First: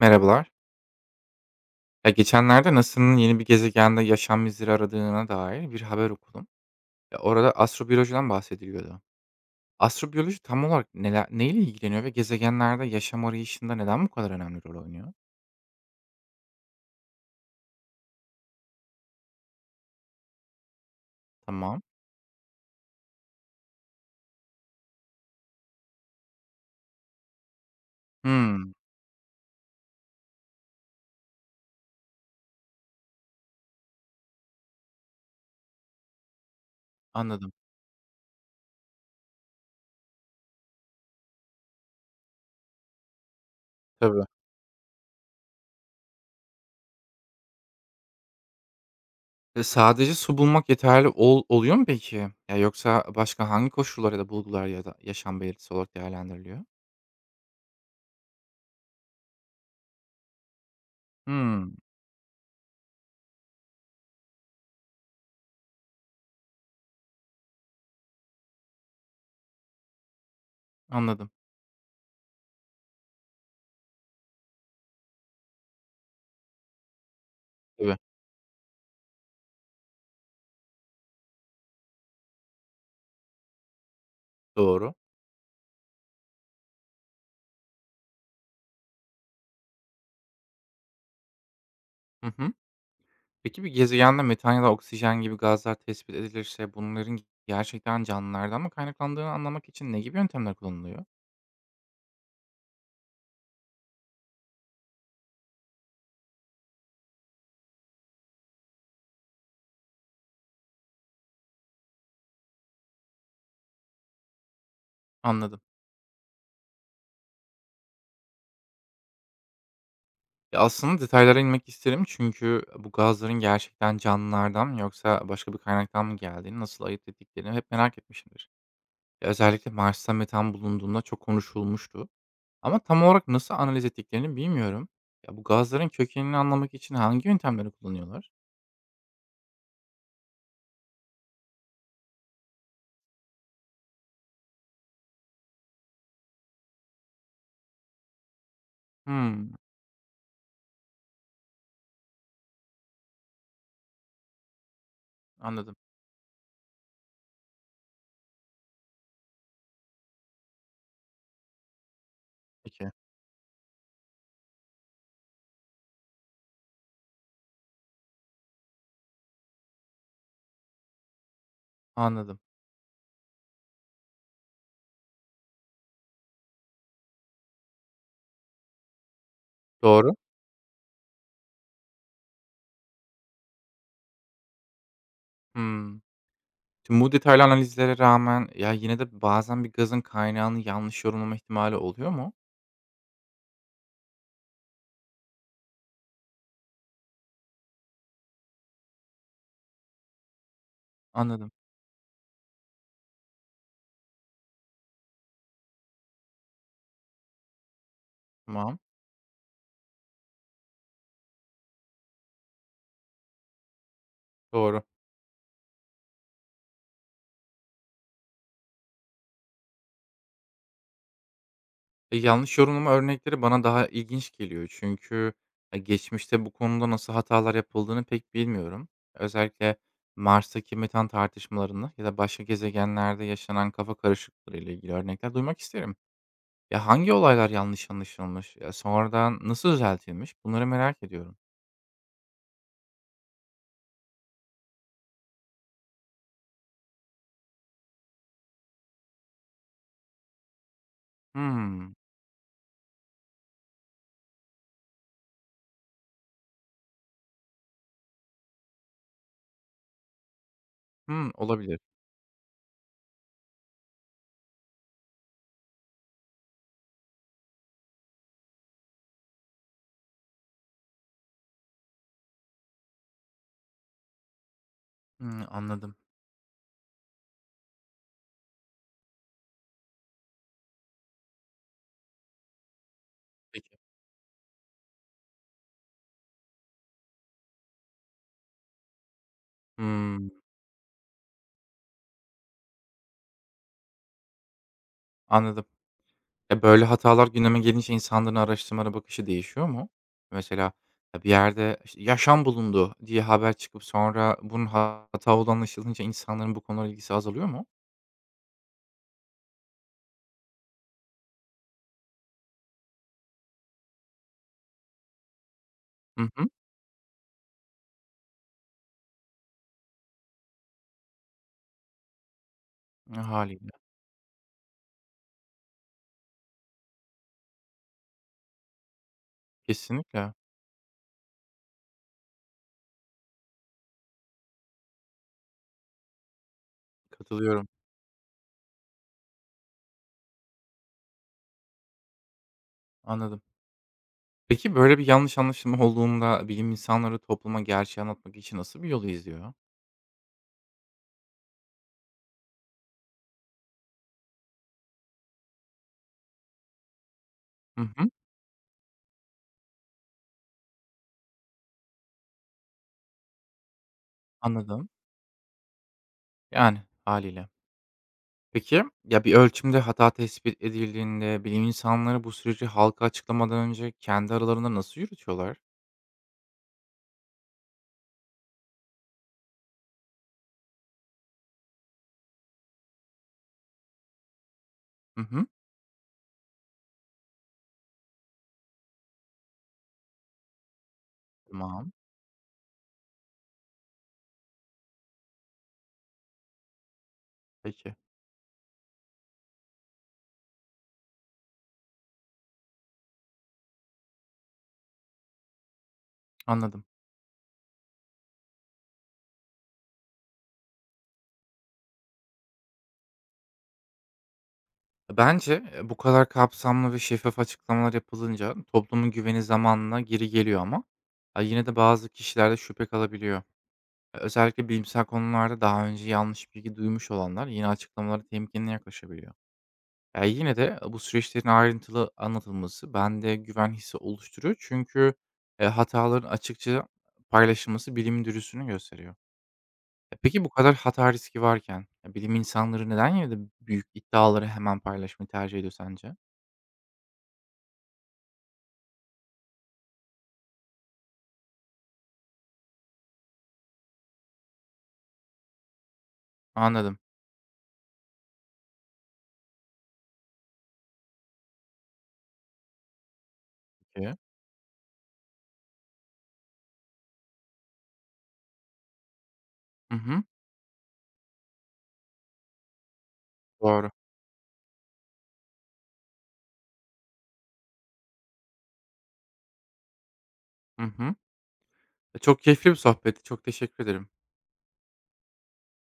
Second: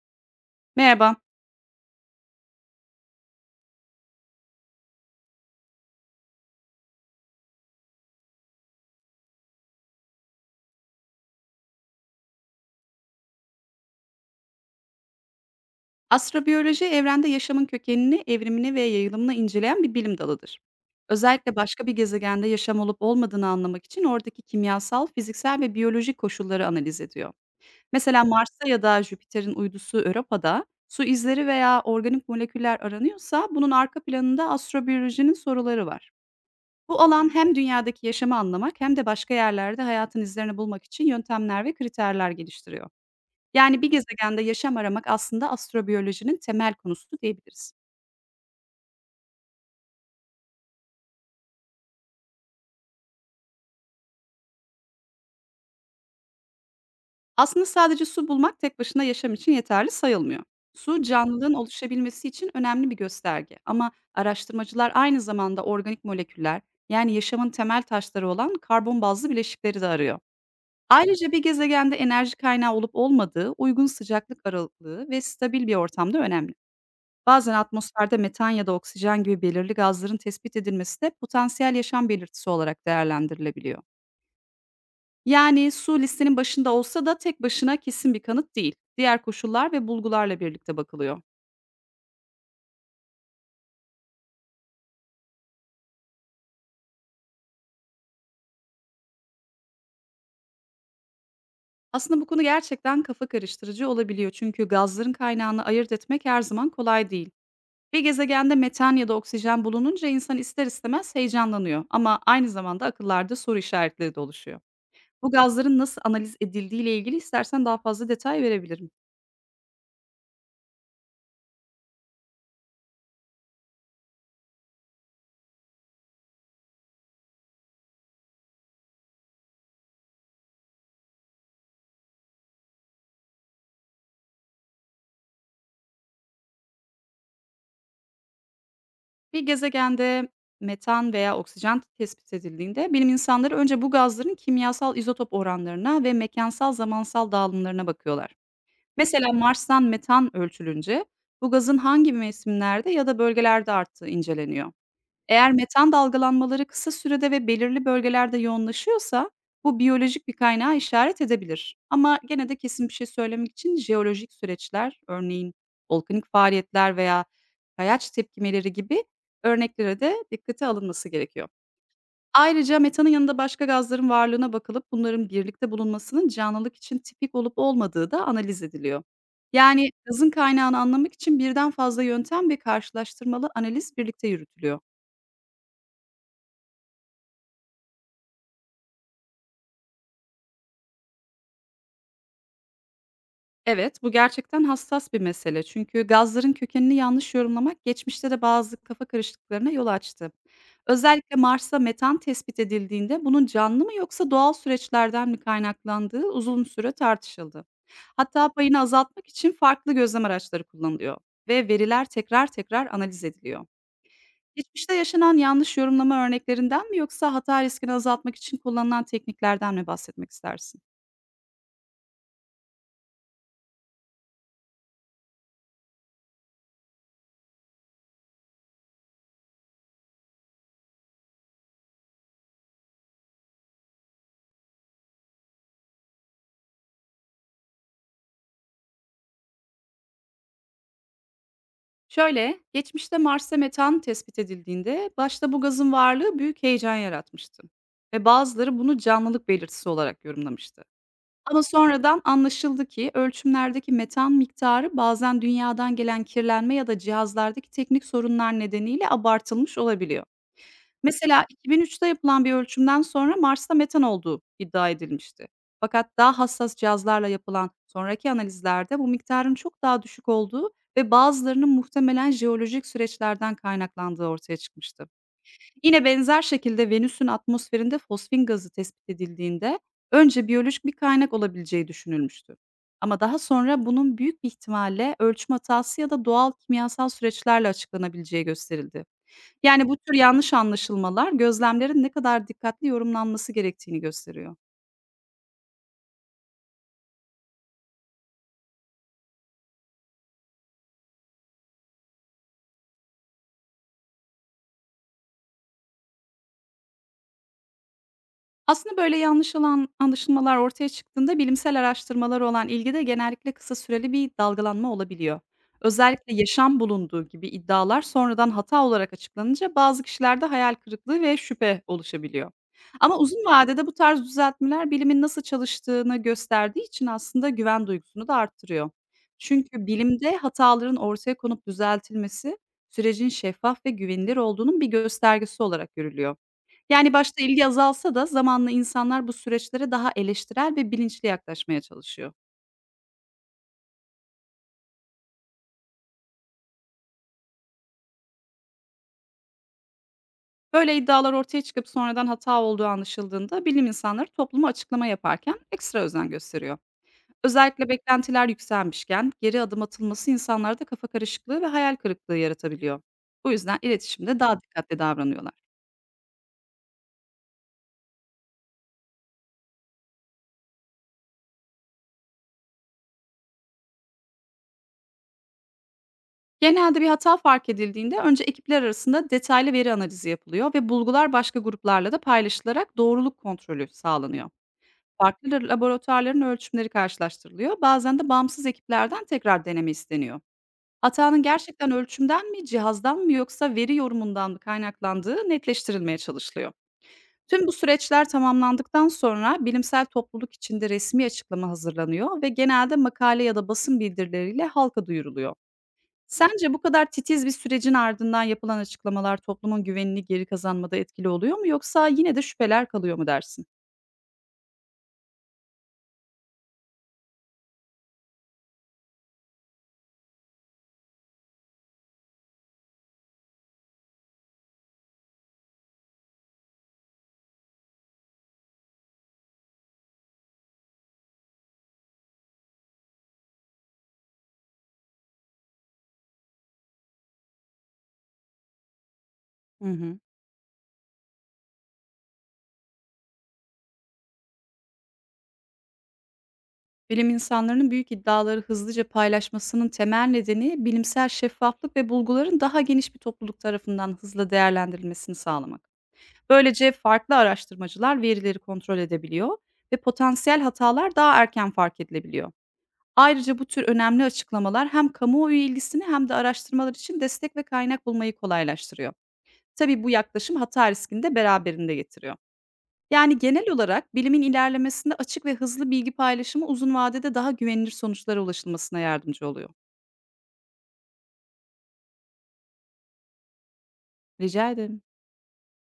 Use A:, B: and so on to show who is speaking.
A: Merhabalar.
B: Merhaba.
A: Ya geçenlerde NASA'nın yeni bir gezegende yaşam izleri aradığına dair bir haber okudum. Ya orada astrobiyolojiden bahsediliyordu. Astrobiyoloji tam olarak neler, neyle ilgileniyor ve gezegenlerde yaşam arayışında neden bu kadar önemli rol oynuyor?
B: Astrobiyoloji evrende yaşamın kökenini, evrimini ve yayılımını inceleyen bir bilim dalıdır. Özellikle
A: Tamam.
B: başka bir gezegende yaşam olup olmadığını anlamak için oradaki kimyasal, fiziksel ve biyolojik koşulları analiz ediyor. Mesela Mars'ta
A: Hmm,
B: ya da Jüpiter'in uydusu Europa'da su izleri veya organik moleküller aranıyorsa bunun arka planında astrobiyolojinin soruları var. Bu alan
A: anladım.
B: hem dünyadaki yaşamı anlamak hem de başka yerlerde hayatın izlerini bulmak için yöntemler ve kriterler geliştiriyor. Yani bir
A: Tabii.
B: gezegende yaşam aramak aslında astrobiyolojinin temel konusu diyebiliriz.
A: Sadece su bulmak yeterli oluyor mu peki? Ya yoksa başka hangi koşullar ya da bulgular ya da yaşam belirtisi olarak değerlendiriliyor?
B: Aslında sadece su bulmak tek başına yaşam için yeterli sayılmıyor. Su canlılığın
A: Hmm,
B: oluşabilmesi için önemli bir gösterge, ama araştırmacılar aynı zamanda organik moleküller, yani yaşamın temel taşları olan karbon bazlı bileşikleri de arıyor.
A: anladım.
B: Ayrıca bir gezegende enerji kaynağı olup olmadığı, uygun sıcaklık aralığı ve stabil bir ortamda önemli. Bazen
A: Tabii.
B: atmosferde metan ya da oksijen gibi belirli gazların tespit edilmesi de potansiyel yaşam belirtisi olarak değerlendirilebiliyor.
A: Doğru.
B: Yani su listenin başında olsa da tek başına kesin bir kanıt değil. Diğer koşullar ve bulgularla birlikte bakılıyor.
A: Hı hı. Peki bir gezegende metan ya da oksijen gibi gazlar tespit edilirse bunların gerçekten canlılardan mı kaynaklandığını anlamak için ne gibi yöntemler kullanılıyor?
B: Aslında bu konu gerçekten kafa karıştırıcı olabiliyor, çünkü gazların kaynağını ayırt etmek her zaman kolay değil. Bir gezegende metan ya da oksijen bulununca insan ister istemez heyecanlanıyor, ama aynı zamanda akıllarda soru işaretleri de oluşuyor. Bu
A: Anladım.
B: gazların nasıl analiz edildiğiyle ilgili istersen daha fazla detay verebilirim.
A: Ya aslında detaylara inmek isterim çünkü bu gazların gerçekten canlılardan mı yoksa başka bir kaynaktan mı geldiğini, nasıl ayırt ettiklerini hep merak etmişimdir. Ya özellikle Mars'ta metan bulunduğunda çok konuşulmuştu ama tam olarak nasıl analiz ettiklerini bilmiyorum. Ya bu gazların kökenini anlamak için hangi yöntemleri kullanıyorlar?
B: Bir gezegende metan veya oksijen tespit edildiğinde bilim insanları önce bu gazların kimyasal izotop oranlarına ve mekansal zamansal dağılımlarına bakıyorlar. Mesela
A: Hmm,
B: Mars'tan metan ölçülünce bu gazın hangi mevsimlerde ya da bölgelerde arttığı inceleniyor. Eğer
A: anladım.
B: metan dalgalanmaları kısa sürede ve belirli bölgelerde yoğunlaşıyorsa bu biyolojik bir kaynağa işaret edebilir. Ama gene de
A: Peki,
B: kesin bir şey söylemek için jeolojik süreçler, örneğin volkanik faaliyetler veya kayaç tepkimeleri gibi örneklere de dikkate alınması gerekiyor.
A: anladım.
B: Ayrıca metanın yanında başka gazların varlığına bakılıp bunların birlikte bulunmasının canlılık için tipik olup olmadığı da analiz ediliyor. Yani
A: Doğru.
B: gazın kaynağını anlamak için birden fazla yöntem ve karşılaştırmalı analiz birlikte yürütülüyor.
A: Hmm. Tüm bu detaylı analizlere rağmen, ya, yine de bazen bir gazın kaynağını yanlış yorumlama ihtimali oluyor mu?
B: Evet, bu gerçekten hassas bir mesele. Çünkü gazların kökenini yanlış yorumlamak geçmişte de bazı kafa karışıklıklarına yol açtı. Özellikle
A: Anladım.
B: Mars'ta metan tespit edildiğinde bunun canlı mı yoksa doğal süreçlerden mi kaynaklandığı uzun süre tartışıldı. Hatta
A: Tamam.
B: payını azaltmak için farklı gözlem araçları kullanılıyor ve veriler tekrar tekrar analiz ediliyor.
A: Doğru.
B: Geçmişte yaşanan yanlış yorumlama örneklerinden mi yoksa hata riskini azaltmak için kullanılan tekniklerden mi bahsetmek istersin?
A: Yanlış yorumlama örnekleri bana daha ilginç geliyor. Çünkü geçmişte bu konuda nasıl hatalar yapıldığını pek bilmiyorum. Özellikle Mars'taki metan tartışmalarında ya da başka gezegenlerde yaşanan kafa karışıklıkları ile ilgili örnekler duymak isterim. Ya, hangi olaylar yanlış anlaşılmış? Ya, sonradan nasıl düzeltilmiş? Bunları merak ediyorum.
B: Şöyle, geçmişte Mars'ta metan tespit edildiğinde başta bu gazın varlığı büyük heyecan yaratmıştı ve bazıları bunu canlılık belirtisi olarak yorumlamıştı. Ama
A: Hımm.
B: sonradan anlaşıldı ki ölçümlerdeki metan miktarı bazen dünyadan gelen kirlenme ya da cihazlardaki teknik sorunlar nedeniyle abartılmış olabiliyor.
A: Hımm,
B: Mesela
A: olabilir.
B: 2003'te yapılan bir ölçümden sonra Mars'ta metan olduğu iddia edilmişti. Fakat daha hassas cihazlarla yapılan sonraki analizlerde bu miktarın çok daha düşük olduğu ve bazılarının muhtemelen jeolojik süreçlerden kaynaklandığı ortaya çıkmıştı.
A: Hımm, anladım.
B: Yine benzer şekilde Venüs'ün atmosferinde fosfin gazı tespit edildiğinde önce biyolojik bir kaynak olabileceği düşünülmüştü. Ama daha
A: Peki.
B: sonra bunun büyük bir ihtimalle ölçüm hatası ya da doğal kimyasal süreçlerle açıklanabileceği gösterildi. Yani bu tür
A: Hımm,
B: yanlış anlaşılmalar gözlemlerin ne kadar dikkatli yorumlanması gerektiğini gösteriyor.
A: anladım. Böyle hatalar gündeme gelince insanların araştırmalara bakışı değişiyor mu? Mesela, ya, bir yerde, işte, "Yaşam bulundu." diye haber çıkıp sonra bunun hata olduğu anlaşılınca insanların bu konulara ilgisi azalıyor mu?
B: Aslında böyle yanlış olan anlaşılmalar ortaya çıktığında bilimsel araştırmalara olan ilgide genellikle kısa süreli bir dalgalanma olabiliyor.
A: Hı
B: Özellikle
A: hı.
B: yaşam bulunduğu gibi iddialar sonradan hata olarak açıklanınca bazı kişilerde hayal kırıklığı ve şüphe oluşabiliyor. Ama
A: E,
B: uzun
A: hâliyle.
B: vadede bu tarz düzeltmeler bilimin nasıl çalıştığını gösterdiği için aslında güven duygusunu da arttırıyor. Çünkü
A: Kesinlikle.
B: bilimde hataların ortaya konup düzeltilmesi sürecin şeffaf ve güvenilir olduğunun bir göstergesi olarak görülüyor. Yani, başta ilgi
A: Katılıyorum.
B: azalsa da zamanla insanlar bu süreçlere daha eleştirel ve bilinçli yaklaşmaya çalışıyor.
A: Anladım. Peki, böyle bir yanlış anlaşılma olduğunda bilim insanları topluma gerçeği anlatmak için nasıl bir yol izliyor?
B: Böyle iddialar ortaya çıkıp sonradan hata olduğu anlaşıldığında bilim insanları topluma açıklama yaparken ekstra özen gösteriyor.
A: Hı
B: Özellikle
A: hı.
B: beklentiler yükselmişken geri adım atılması insanlarda kafa karışıklığı ve hayal kırıklığı yaratabiliyor. Bu yüzden iletişimde daha
A: Anladım.
B: dikkatli davranıyorlar.
A: Yani, hâliyle. Peki, ya, bir ölçümde hata tespit edildiğinde bilim insanları bu süreci halka açıklamadan önce kendi aralarında nasıl yürütüyorlar?
B: Genelde bir hata fark edildiğinde önce ekipler arasında detaylı veri analizi yapılıyor ve bulgular başka gruplarla da paylaşılarak doğruluk kontrolü sağlanıyor.
A: Hı hı.
B: Farklı laboratuvarların ölçümleri karşılaştırılıyor. Bazen de bağımsız ekiplerden tekrar deneme isteniyor. Hatanın gerçekten
A: Tamam.
B: ölçümden mi, cihazdan mı yoksa veri yorumundan mı kaynaklandığı netleştirilmeye çalışılıyor. Tüm bu
A: Peki,
B: süreçler tamamlandıktan sonra bilimsel topluluk içinde resmi açıklama hazırlanıyor ve genelde makale ya da basın bildirileriyle halka duyuruluyor. Sence bu
A: anladım.
B: kadar titiz bir sürecin ardından yapılan açıklamalar toplumun güvenini geri kazanmada etkili oluyor mu, yoksa yine de şüpheler kalıyor mu dersin?
A: Bence, bu kadar kapsamlı ve şeffaf açıklamalar yapılınca toplumun güveni zamanla geri geliyor ama, yine de bazı kişilerde şüphe kalabiliyor. Özellikle bilimsel konularda daha önce yanlış bilgi duymuş olanlar yeni açıklamalara temkinli yaklaşabiliyor. Ya, yine de bu süreçlerin ayrıntılı anlatılması bende güven hissi oluşturuyor. Çünkü hataların açıkça paylaşılması bilimin dürüstlüğünü gösteriyor.
B: Hı hı.
A: Peki bu kadar hata riski varken, ya, bilim insanları neden yine de büyük iddiaları hemen paylaşmayı tercih ediyor sence?
B: Bilim insanlarının büyük iddiaları hızlıca paylaşmasının temel nedeni bilimsel şeffaflık ve bulguların daha geniş bir topluluk tarafından hızla değerlendirilmesini sağlamak. Böylece
A: Anladım.
B: farklı araştırmacılar verileri kontrol edebiliyor ve potansiyel hatalar daha erken fark edilebiliyor. Ayrıca bu tür
A: Peki.
B: önemli açıklamalar hem kamuoyu ilgisini hem de araştırmalar için destek ve kaynak bulmayı kolaylaştırıyor.
A: Hı
B: Tabii bu
A: hı.
B: yaklaşım hata riskini de beraberinde getiriyor. Yani, genel
A: Doğru.
B: olarak bilimin ilerlemesinde açık ve hızlı bilgi paylaşımı uzun vadede daha güvenilir sonuçlara ulaşılmasına yardımcı oluyor.
A: Hı hı. Çok keyifli bir sohbetti. Çok teşekkür ederim.
B: Rica ederim.